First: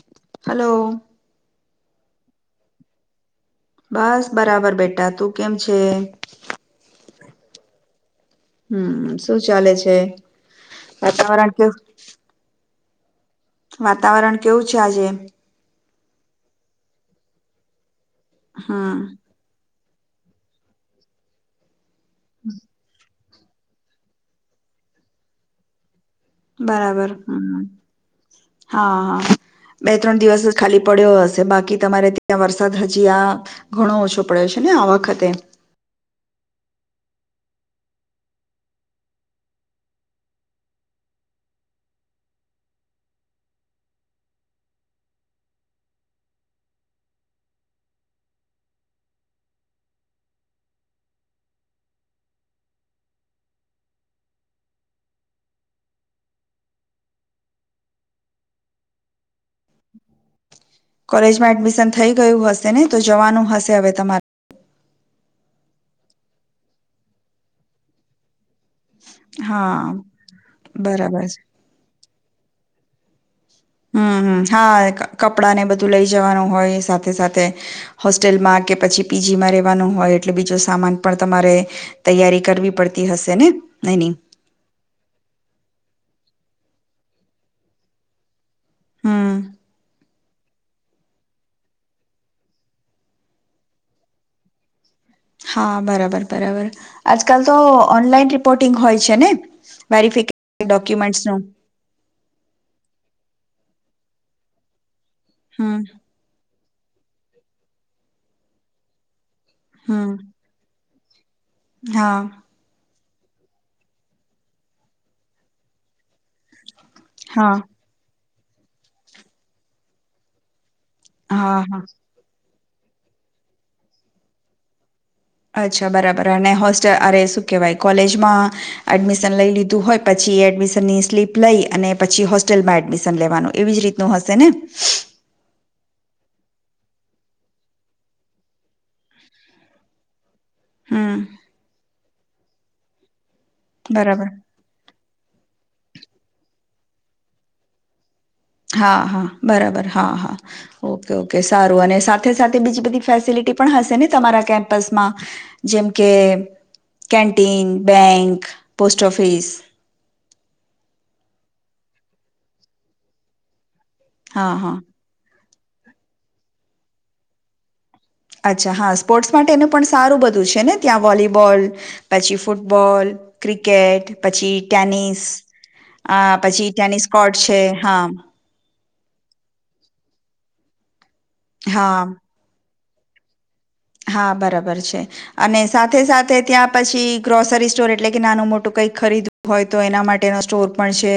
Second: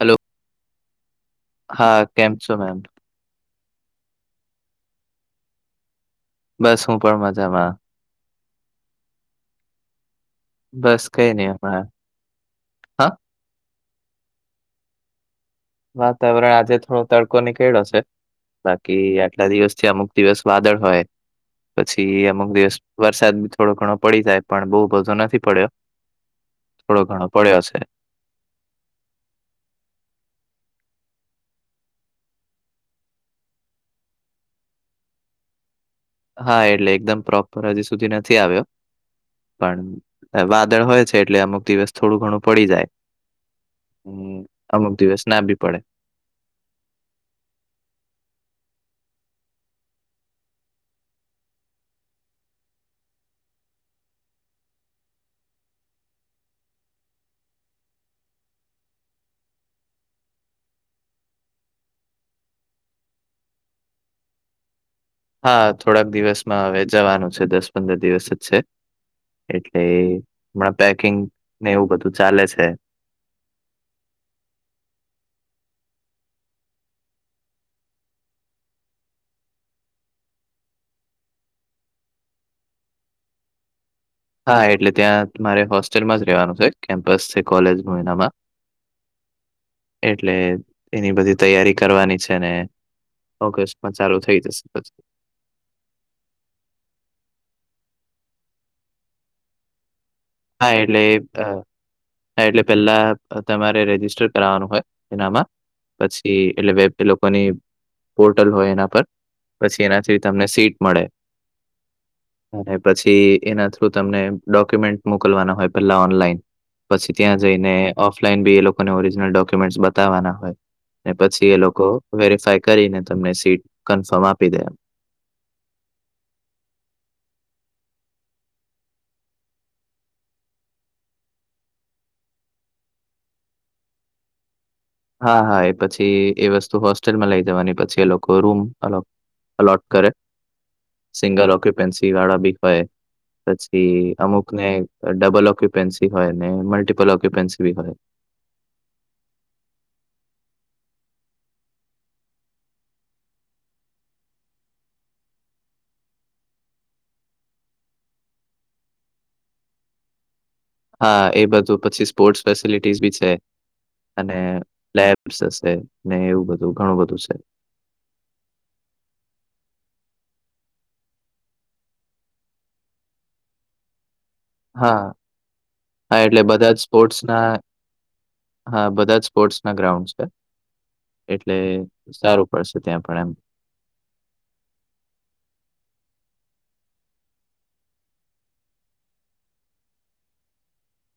Hello hello. હા કેમ છો મેમ. બસ બરાબર બેટા તું કેમ છે? બસ હું પણ મજામાં. હમ શું ચાલે છે. બસ કઈ નહી વાતાવરણ કે હમણા. વાતાવરણ કેવું છે આજે. વાતાવરણ આજે થોડો તડકો નીકળળ્યો છે હમ બાકી આટ કેટલા દિવસથી અમુક દિવસ વાદળ હોય પછી અમુક દિવસ વરસાદ. થોડો ઘણો પડી જાય પણ બહુ બધો નથી પડ્યો થોડો બરાબર ઘણો પડ્યો હમ છે. હા હા. બે ત્રણ દિવસ જ ખાલી પડ્યો હશે બાકી તમારે ત્યાં વરસાદ હજી આ ઘણો ઓછો પડ્યો છે ને આ વખતે. હા એટલે એકદમ પ્રોપર હજી સુધી નથી આવ્યો. પણ વાદળ હોય છે એટલે અમુક દિવસ થોડું ઘણું પડી જાય. હમ અમુક દિવસ ના બી પડે. કોલેજમાં એડમિશન થઈ ગયું હશે ને તો જવાનું હશે હવે તમારે. હા થોડાક દિવસમાં જવાનું છે દસ પંદર દિવસ જ છે. હા એટલે હમણાં બરાબર છે પેકિંગને એવું બધું ચાલે છે. હમ હમ હા કપડા ને બધું લઇ જવાનું હોય સાથે સાથે સાથે. હોસ્ટેલમાં કે પછી પી. જી માં રેવાનું હોય એટલે બીજું સામાન પણ તમારે તૈયારી કરવી પડતી હશે ને નઈ તેની હા એટલે ત્યાં મારે હોસ્ટેલમાં જ રેવાનું છે કેમ્પસ છે કોલેજ ન એનામાં. હમ. એટલે એની બધી તૈયારી કરવાની છે ને. ઓગસ્ટમાં ચાલુ થઈ જશે પછી. હા બરાબર બરાબર આજકાલ તો ઓનલાઈન રિપોર્ટિંગ હોય છે ને? વેરીફીક હા એટલે અહ હા એટલે પેલા તમારે રજિસ્ટર કરાવનું હોય એનામાં. હા. પછી એટલે વેબ એલોકોની પોર્ટલ હોય એના પર પછી હમ એનાથી તમને સીટ મળે. હા. અને પછી એના થ્રુ તમને ડોક્યુમેન્ટ મોકલવાના હોય પેલા ઓનલાઈન. પછી ત્યાં હા જઈને ઓફલાઈન બી એલોકોને ઓરિજનલ ડોક્યુમેન્ટ બતાવાના હોય. ને પછી હા હા એલોકો વેરીફાય કરીને તમને સીટ કન્ફર્મ આપી દે. અચ્છા બરાબર અને હોસ્ટેલ અરે શું કહેવાય કોલેજમાં એડમિશન લઈ લીધું હોય પછી એડમિશનની સ્લીપ લઈ અને પછી હોસ્ટેલમાં એડમિશન લેવાનું એવી જ રીત નું હસેને. હા હા એ પછી એ વસ્તુ હોસ્ટેલમાં લઈ જવાની પછી એ લોકો રૂમ આનો અલોટ કરે. હમ સિંગલ ઓક્યુપેન્સી વાળા બી હોય પછી બરાબર અમુકને અહ ડબલ ઓક્યુપેન્સી હોય અને મલ્ટિપલ ઓક્યુપેન્સી બી હોય. હા હા બરાબર હા હા. ઓકે ઓકે સારું અને સાથે સાથે બીજી બધી ફેસિલિટી પણ હશે ને તમારા કેમ્પસમાં? જેમ કે કેન્ટીન બેંક પોસ્ટ ઓફિસ. હા એ બધું પછી સ્પોર્ટસ ફેસિલિટીસ બી છે અને હા હા લેબ સસે ને એવું બધું ઘણું બધું છે. અચ્છા હા સ્પોર્ટ્સ માટે એનું પણ સારું બધું છે ને, ત્યાં વોલીબોલ પછી ફૂટબોલ ક્રિકેટ પછી હા ટેનિસ હા અહ એટલે પછી બધા જ ટેનિસ કોર્ટ સ્પોર્ટ્સના છે, હા હા, બધા જ સ્પોર્ટ્સ ના ગ્રાઉન્ડ છે એટલે હા સારું. પડશે ત્યાં પણ એમ. હા, બરાબર છે. અને સાથે સાથે ત્યાં પછી ગ્રોસરી સ્ટોર એટલે કે નાનું મોટું કઈક ખરીદ હોય, તો એના માટેનો સ્ટોર પણ છે.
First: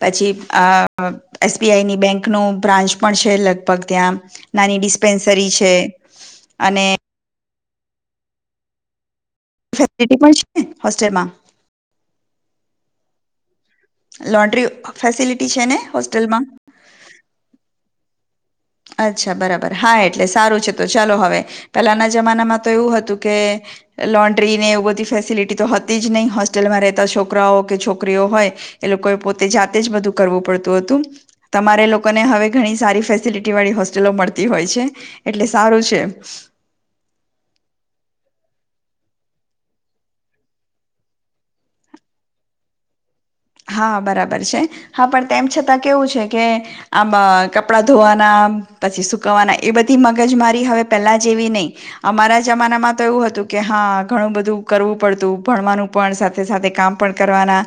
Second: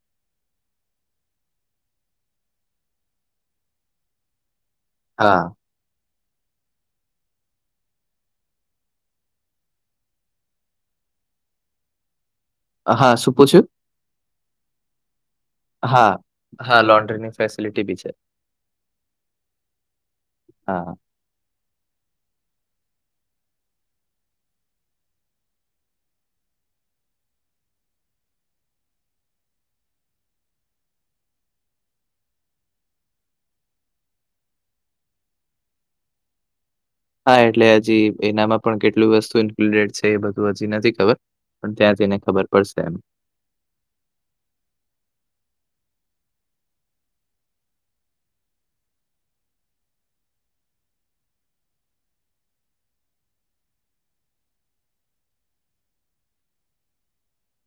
પછી અહ એસ બી આઈ ની બેંક નું બ્રાન્ચ પણ છે, લગભગ ત્યાં. નાની હા ડિસ્પેન્સરી છે અને ફેસિલિટી પણ છે, હોસ્ટેલમાં. હા, શુ પૂછયુ? લોન્ડ્રી ફેસિલિટી છે ને, હા હોસ્ટેલમાં? હા લોન્ડ્રી ની ફેસિલિટી બી છે. અચ્છા બરાબર હા એટલે સારું છે, હા તો ચાલો હવે પેલાના જમાનામાં તો એવું હતું, કે લોન્ડ્રી ને એવું બધી ફેસિલિટી તો હતી જ નહી, હોસ્ટેલમાં રહેતા છોકરાઓ કે છોકરીઓ હોય એ લોકોએ પોતે જાતે જ બધું કરવું પડતું હતું, તમારે એ લોકોને હવે ઘણી સારી ફેસિલટ ળી હોસ્ટેલો મળતી હોય છે, એટલે સારું છે. હા એટલે હજી એનામાં પણ કેટલું ઇન્ક્લુડેડ છે, બધું હજી નથી ખબર ને ત્યાં જઈને પડશે એનું. હા, બરાબર છે. હા પણ તેમ છતાં કેવું છે કે આમ અહ કપડા ધોવાના પછી સુકવવાના એ બધી મગજ મારી હવે પેલા જેવી નહી. અમારા જમાનામાં તો એવું હતું કે. હા, ઘણું બધું કરવું પડતું ભણવાનું. પણ, સાથે સાથે કામ પણ કરવાના.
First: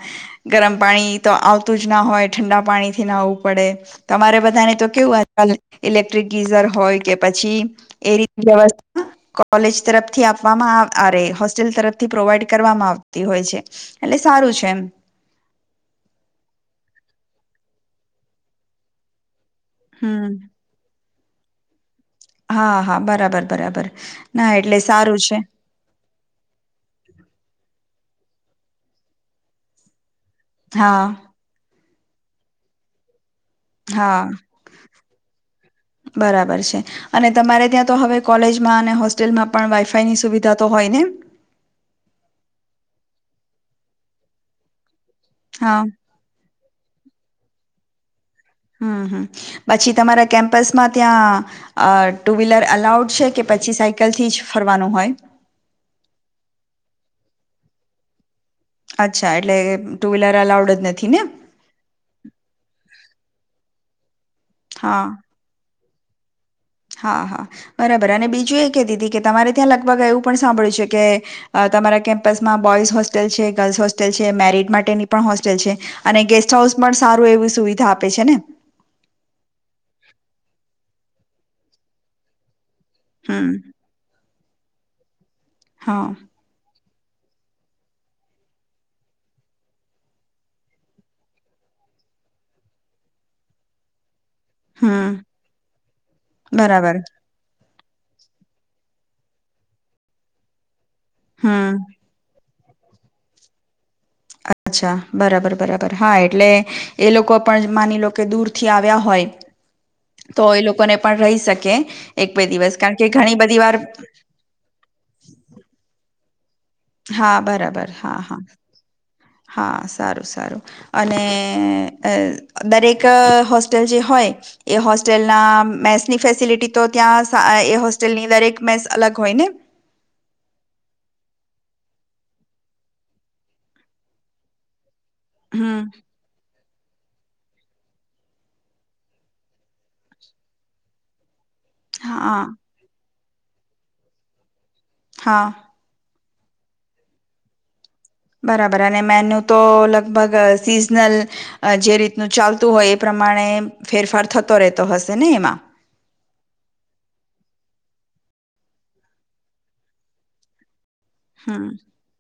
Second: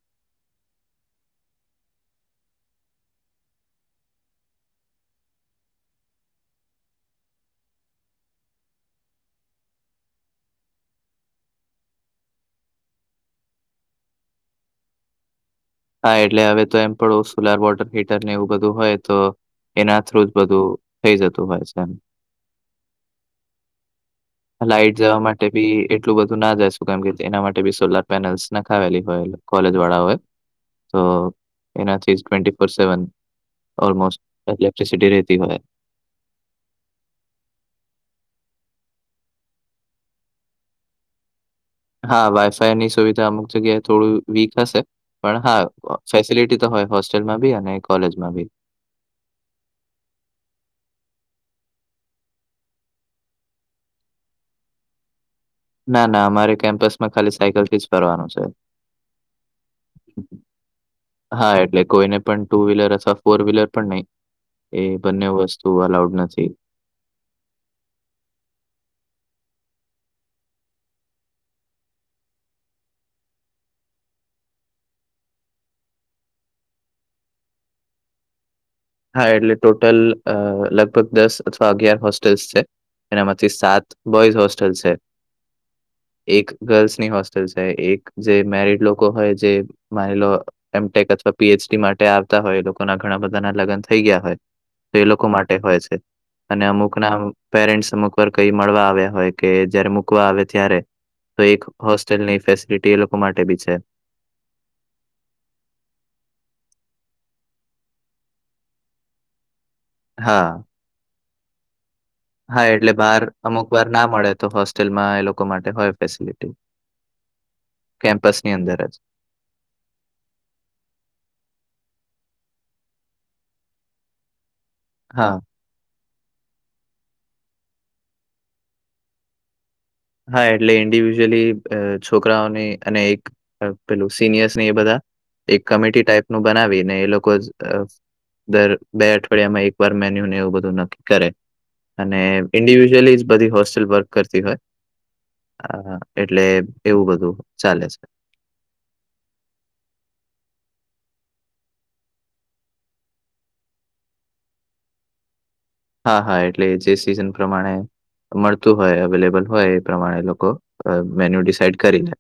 ગરમ પાણી તો આવતું જ ના હોય, ઠંડા પાણીથી ના આવવું પડે. તમારે બધાને તો કેવું ઇલેક્ટ્રિક ગીઝર હોય કે, પછી એ રી વ્યવસ્થા કોલેજ તરફથી આપવામાં અરે હોસ્ટેલ તરફથી પ્રોવાઈડ કરવામાં આવતી હોય છે. એટલે સારું છે, એમ. હા, એટલે હવે તો એમ પણડું સોલર વોટર હીટર ને એવું બધું હોય, તો એના થ્રુ હમ જ બધું થઇ જતું હોય છે, એમ. હા, હા, બરાબર બરાબર ના એટલે લાઈટ જવા સારું છે. માટે બી એટલું બધું ના જાયું કેમ કે, એના માટે બી સોલાર પેનલ્સ નખાવેલી હોય, કોલેજ વાળાઓ તો હા એનાથી ટેન ટ્વેન્ટી ફોર સેવન હા ઓલમોસ્ટ કંઝમસીટી રહેતી હોય. બરાબર છે. અને તમારે ત્યાં તો હવે કોલેજમાં અને હોસ્ટેલમાં પણ વાઈફાઈ ની સુવિધા તો હોય ને? હા, વાઈફાઈની સુવિધા અમુક જગ્યાએ થોડું વીક હશે પણ, હા ફેસિલિટી તો હોય, હોસ્ટેલમાં બી અને કોલેજમાં બી. હમ હમ પછી તમારા કેમ્પસમાં ત્યાં ટુ વ્હીલર છે કે, પછી સાયકલથી જ ફરવાનું હોય. ના ના અમારે કેમ્પસ માં ખાલી સાયકલ ફરવાનું છે. અચ્છા એટલે ટુ વ્હીલર અલાઉડ જ નથી ને હા એટલે કોઈને પણ ટુવ્લર અથવા ફોર વ્હીલર પણ નહી, એ હા બંને વસ્તુ અલાઉડ નથી. હા હા બરાબર અને બીજું એ કતી હતી કે, તમારે ત્યાં લગભગ એવું પણ સાંભળ્યું છે કે તમારા કેમ્પસમાં બોઈઝ હોસ્ટેલ છે, ગર્લ્સ હોસ્ટેલ છે, મેરિડ માટેની પણ હોસ્ટેલ છે. અને ગેસ્ટ હાઉસ પણ સારું એવી સુવિધા આપે છે ને? હા, એટલે ટોટલ લગભગ દસ અથવા અગિયાર હોસ્ટેલ્સ છે હમ એનામાંથી સાત બોયઝ હોસ્ટલ છે. હા એક ગર્લ્સની હોસ્ટેલ છે એક જે મેરીડ લોકો હોય જે માની લો એમટેક અથવા પીએચડી માટે આવતા હોય એ લોકોના ઘણા બધા ના લગ્ન થઈ ગયા હોય તો એ હમ લોકો માટે હોય છે અને બરાબર અમુક ના પેરેન્ટસ અમુક વાર કઈ મળવા આવ્યા હોય કે જયારે મૂકવા આવે ત્યારે તો એક હમ હોસ્ટેલની ફેસિલિટી એ લોકો માટે બી છે. અચ્છા બરાબર બરાબર હા એટલે એ પણ માની લો કે આવ્યા હોય તો હા, એ લોકોને પણ રહી શકે એક બે હા, દિવસ એટલે કારણ કે બહાર ઘણી બધી અમુક વાર ના મળે તો હોસ્ટેલમાં એ લોકો માટે હોય ફેસિલિટી. હા બરાબર હા હા. [unintelligible] હા સારું સારું અને દરેક હોસ્ટેલ જે હોય એ હા. હોસ્ટેલના મેસની ફેસિલિટી તો ત્યાં એ હોસ્ટેલની દરેક મેસ અલગ હોય ને? હા એટલે ઇન્ડિવિજુઅલી છોકરાઓની અને એક પેલું સિનિયર્સ ને એ બધા એક હમ કમિટી ટાઈપ નું બનાવી ને એ લોકો જ દર બે અઠવાડિયામાં એક વાર મેન્યુ ને એવું બધું નાખે. કરે અને હા ઇન્ડિવિજુઅલી જ બધી હોસ્ટેલ વર્ક કરતી હોય. હા હ એટલે એવું બધું ચાલે છે. બરાબર અને મેનુ તો લગભગ સીઝનલ જે રીતનું ચાલતું હોય એ પ્રમાણે ફેરફાર થતો રહેતો હશે ને એમાં? હા હા એટલે જે સિઝન પ્રમાણે મળતું હોય અવેલેબલ હોય એ પ્રમાણે લોકો મેન્યુ હમ ડિસાઈડ કરી લે.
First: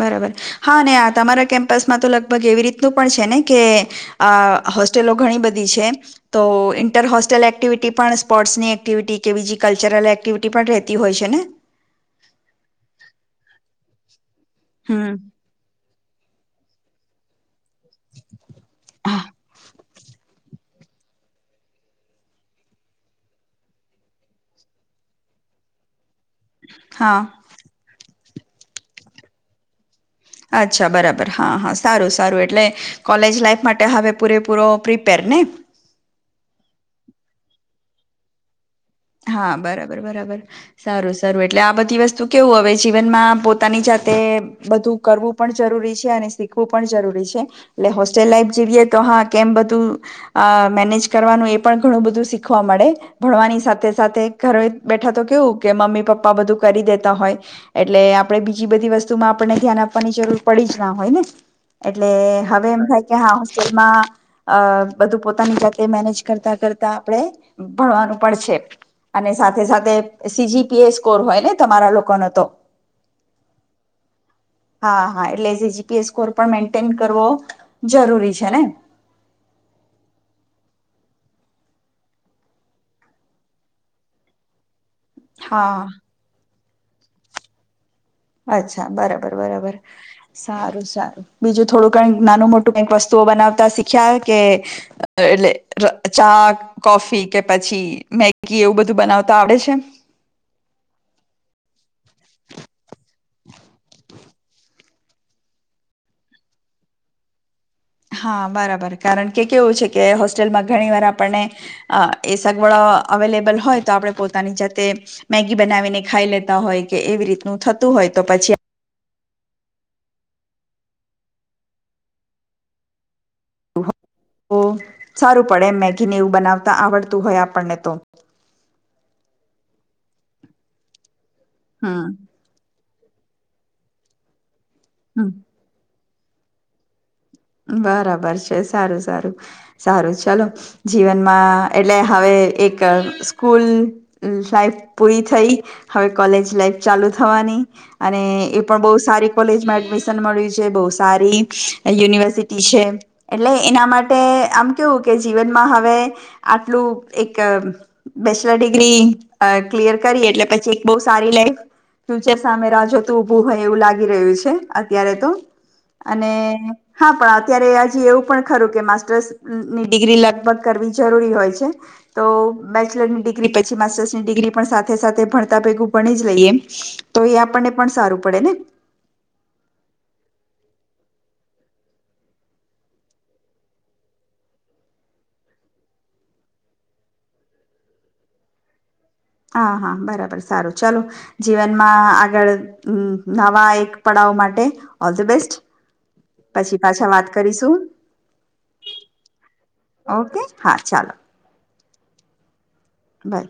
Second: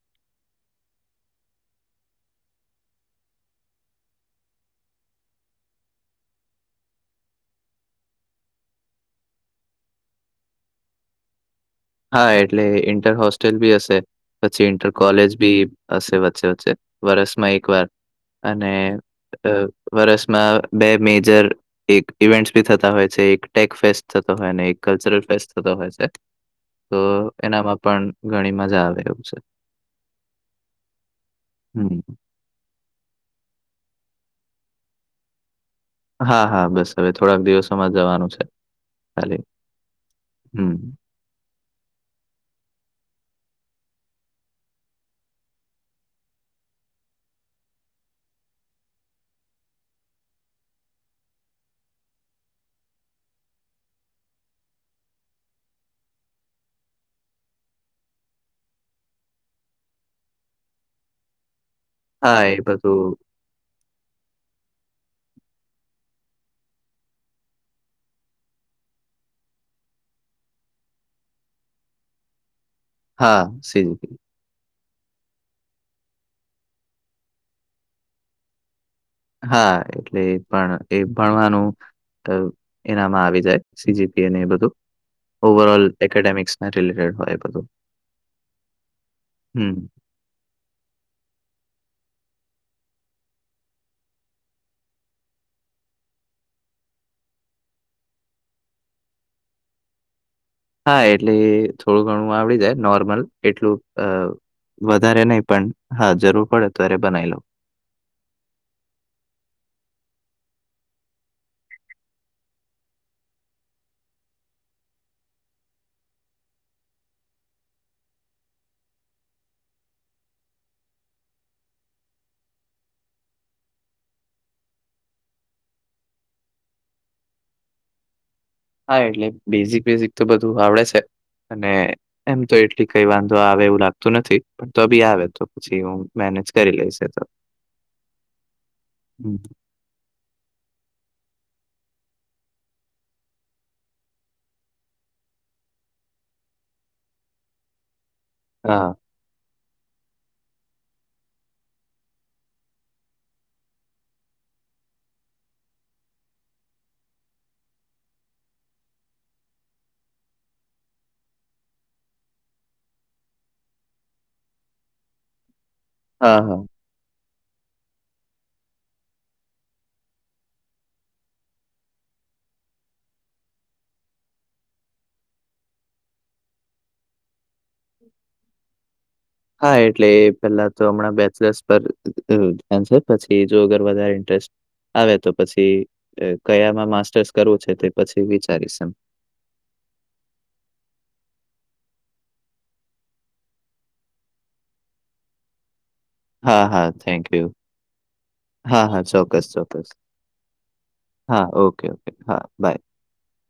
બરાબર હા અને આ તમારા કેમ્પસમાં તો લગભગ એવી રીતનું પણ છે ને કે અ હોસ્ટેલો ઘણી બધી છે. તો ઇન્ટર હોસ્ટલ એક્ટિવિટી પણ સ્પોર્ટ્સની એક્ટિવિટી કે બીજી કલ્ચરલ એક્ટિવિટી પણ રહેતી હોય છે ને? હા એટલે ઈન્ટર હોસ્ટેલ બી હશે પછી ઇન્ટર હમ કોલેજ બી હશે વચ્ચે વચ્ચે. વરષમાં એકવાર અને હા વરષમાં બે મેજર એક ઇવેન્ટસ બી થતા હોય છે એક ટેક ફેસ્ટ થતો હોય ને એક કલ્ચરલ ફેસ્ટ થતો હોય છે. તો હા એનામાં પણ ઘણી મજા આવે એવું છે. અચ્છા બરાબર હા હા સારું હમ સારું એટલે કોલેજ લાઈફ માટે હવે પૂરેપૂરો પ્રિપેર ને? હા હા બસ હવે થોડાક દિવસોમાં જવાનું છે. ખાલી હા બરાબર બરાબર હમ સારું [unintelligible] એટલે આ બધી વસ્તુ કેવું હવે જીવનમાં પોતાની જાતે બધું કરવું પણ જરૂરી છે અને શીખવું પણ જરૂરી છે. એટલે હોસ્ટેલ લાઈફ જીવીએ તો હા કેમ બધું અ મેનેજ કરવાનું એ પણ ઘણું બધું શીખવા મળે ભણવાની સાથે સાથે સાથે ઘરે બેઠા તો કેવું કે મમ્મી પપ્પા બધું કરી દેતા હોય. એટલે આપણે બીજી બધી વસ્તુ માં આપણને ધ્યાન આપવાની જરૂર પડી જ ના હોય ને. એટલે હા એ હવે એમ થાય બધું કે હા હોસ્ટેલમાં અ બધું પોતાની જાતે મેનેજ કરતા કરતા આપણેે ભણવાનું પણ છે. અને સાથે સાથે સીજીપીએ સ્કોર હોય ને તમારા લોકોનો તો? હા સીજીપીએ. હા હા એટલે સીજીપીએ સ્કોર પણ મેન્ટેન કરવો જરૂરી છે ને? હા એટલે પણ એ ભણવાનું એનામાં આવી જાય સીજીપીએ ને એ બધું. હા ઓવરઓલ એકેડેમિક્સના રિલેટેડ હોય બધું. અચ્છા બરાબર બરાબર. હમ સારું સારું બીજું થોડું-ઘણું કઈ નાનું મોટું કઈક વસ્તુઓ બનાવતા શીખ્યા હોય કે? એટલે એટલે અચાક કોફી કે પછી મેગી એવું બધું બનાવતા આવડે છે? હા એટલે થોડું ઘણું આવડી જાય નોર્મલ એટલું અ વધારે નઈ પણ હા જરૂર પડે ત્યારે બનાઈ લઉ. હા બરાબર કારણ કે કેવું છે કે હોસ્ટેલમાં ઘણી વાર આપણને અ એ સગવડો અવેલેબલ હોય તો આપણે પોતાની જાતે મેગી બનાવીને ખાઈ લેતા હોય કે એવી રીતનું થતું હોય તો પછી સારું પડે એમ મેગીને એવું બનાવતા આવડતું હોય આપનને તો. હા એટલે બેઝિક બેઝિક તો બધું આવડે છે અને હમ એમ તો એટલી કઈ વાંધો આવે એવું લાગતું નથી પણ તો બી આવે હમ તો પછી હું મેનેજ કરી લઈશ એતો. બરાબર છે સારું સારું સારું ચલો. જીવનમાં એટલે હવે એક સ્કૂલ લાાઈફ પૂરી થઈ હવે કોલેજ લાઈફ ચાલુ થવાની અને એ પણ હા, બહુ સારી કોલેજમાં એડમિશન મળ્યું છે બહુ સારી યુનિવર્સિ સીટી છે એટલે એના માટે આમ કેવું કે જીવનમાં હવે આટલું એક, બેચલર ડિગ્રી અ ક્લિયર કરી એટલે પછી બઉ સારી લાઈફ ફ્યુચર સામે રાહ જોતું ઉભું હોય એવું લાગી રહ્યું છે અત્યારે તો, અને હા, હા. હા પણ અત્યારે આજે એવું પણ ખરું કે માસ્ટર્સ ની ડિગ્રી લગભગ કરવી જરૂરી હોય છે. તો બેચલરની ડિગ્રી પછી માસ્ટર્સની ડિગ્રી પણ સાથે સાથે ભણતા ભેગું ભણી જ લઈએ. તો એ આપણને પણ સારું પડે ને હા એટલે એ પેલ્લાતો હમણાં બૅચલર્શ પર ધ્યાન છે પછી જો કરવા જાય ઇન્ટરેસ્ટ આવે તો પછી કયામાં માસ્ટર્સ કરવું છે તે પછી વિચારીશ એમ હા હા બરાબર સારું ચાલો, જીવનમાં આગળ નવા એક પડાવ માટે ઓલ ધ બેસ્ટ હા, પછી હા, પાછા વાત થેન્ક યુ. કરીશું. હા, હા, ચોક્કસ, ચોક્કસ. ઓકે હા ચાલો હા ઓકે ઓકે હા બાય બાય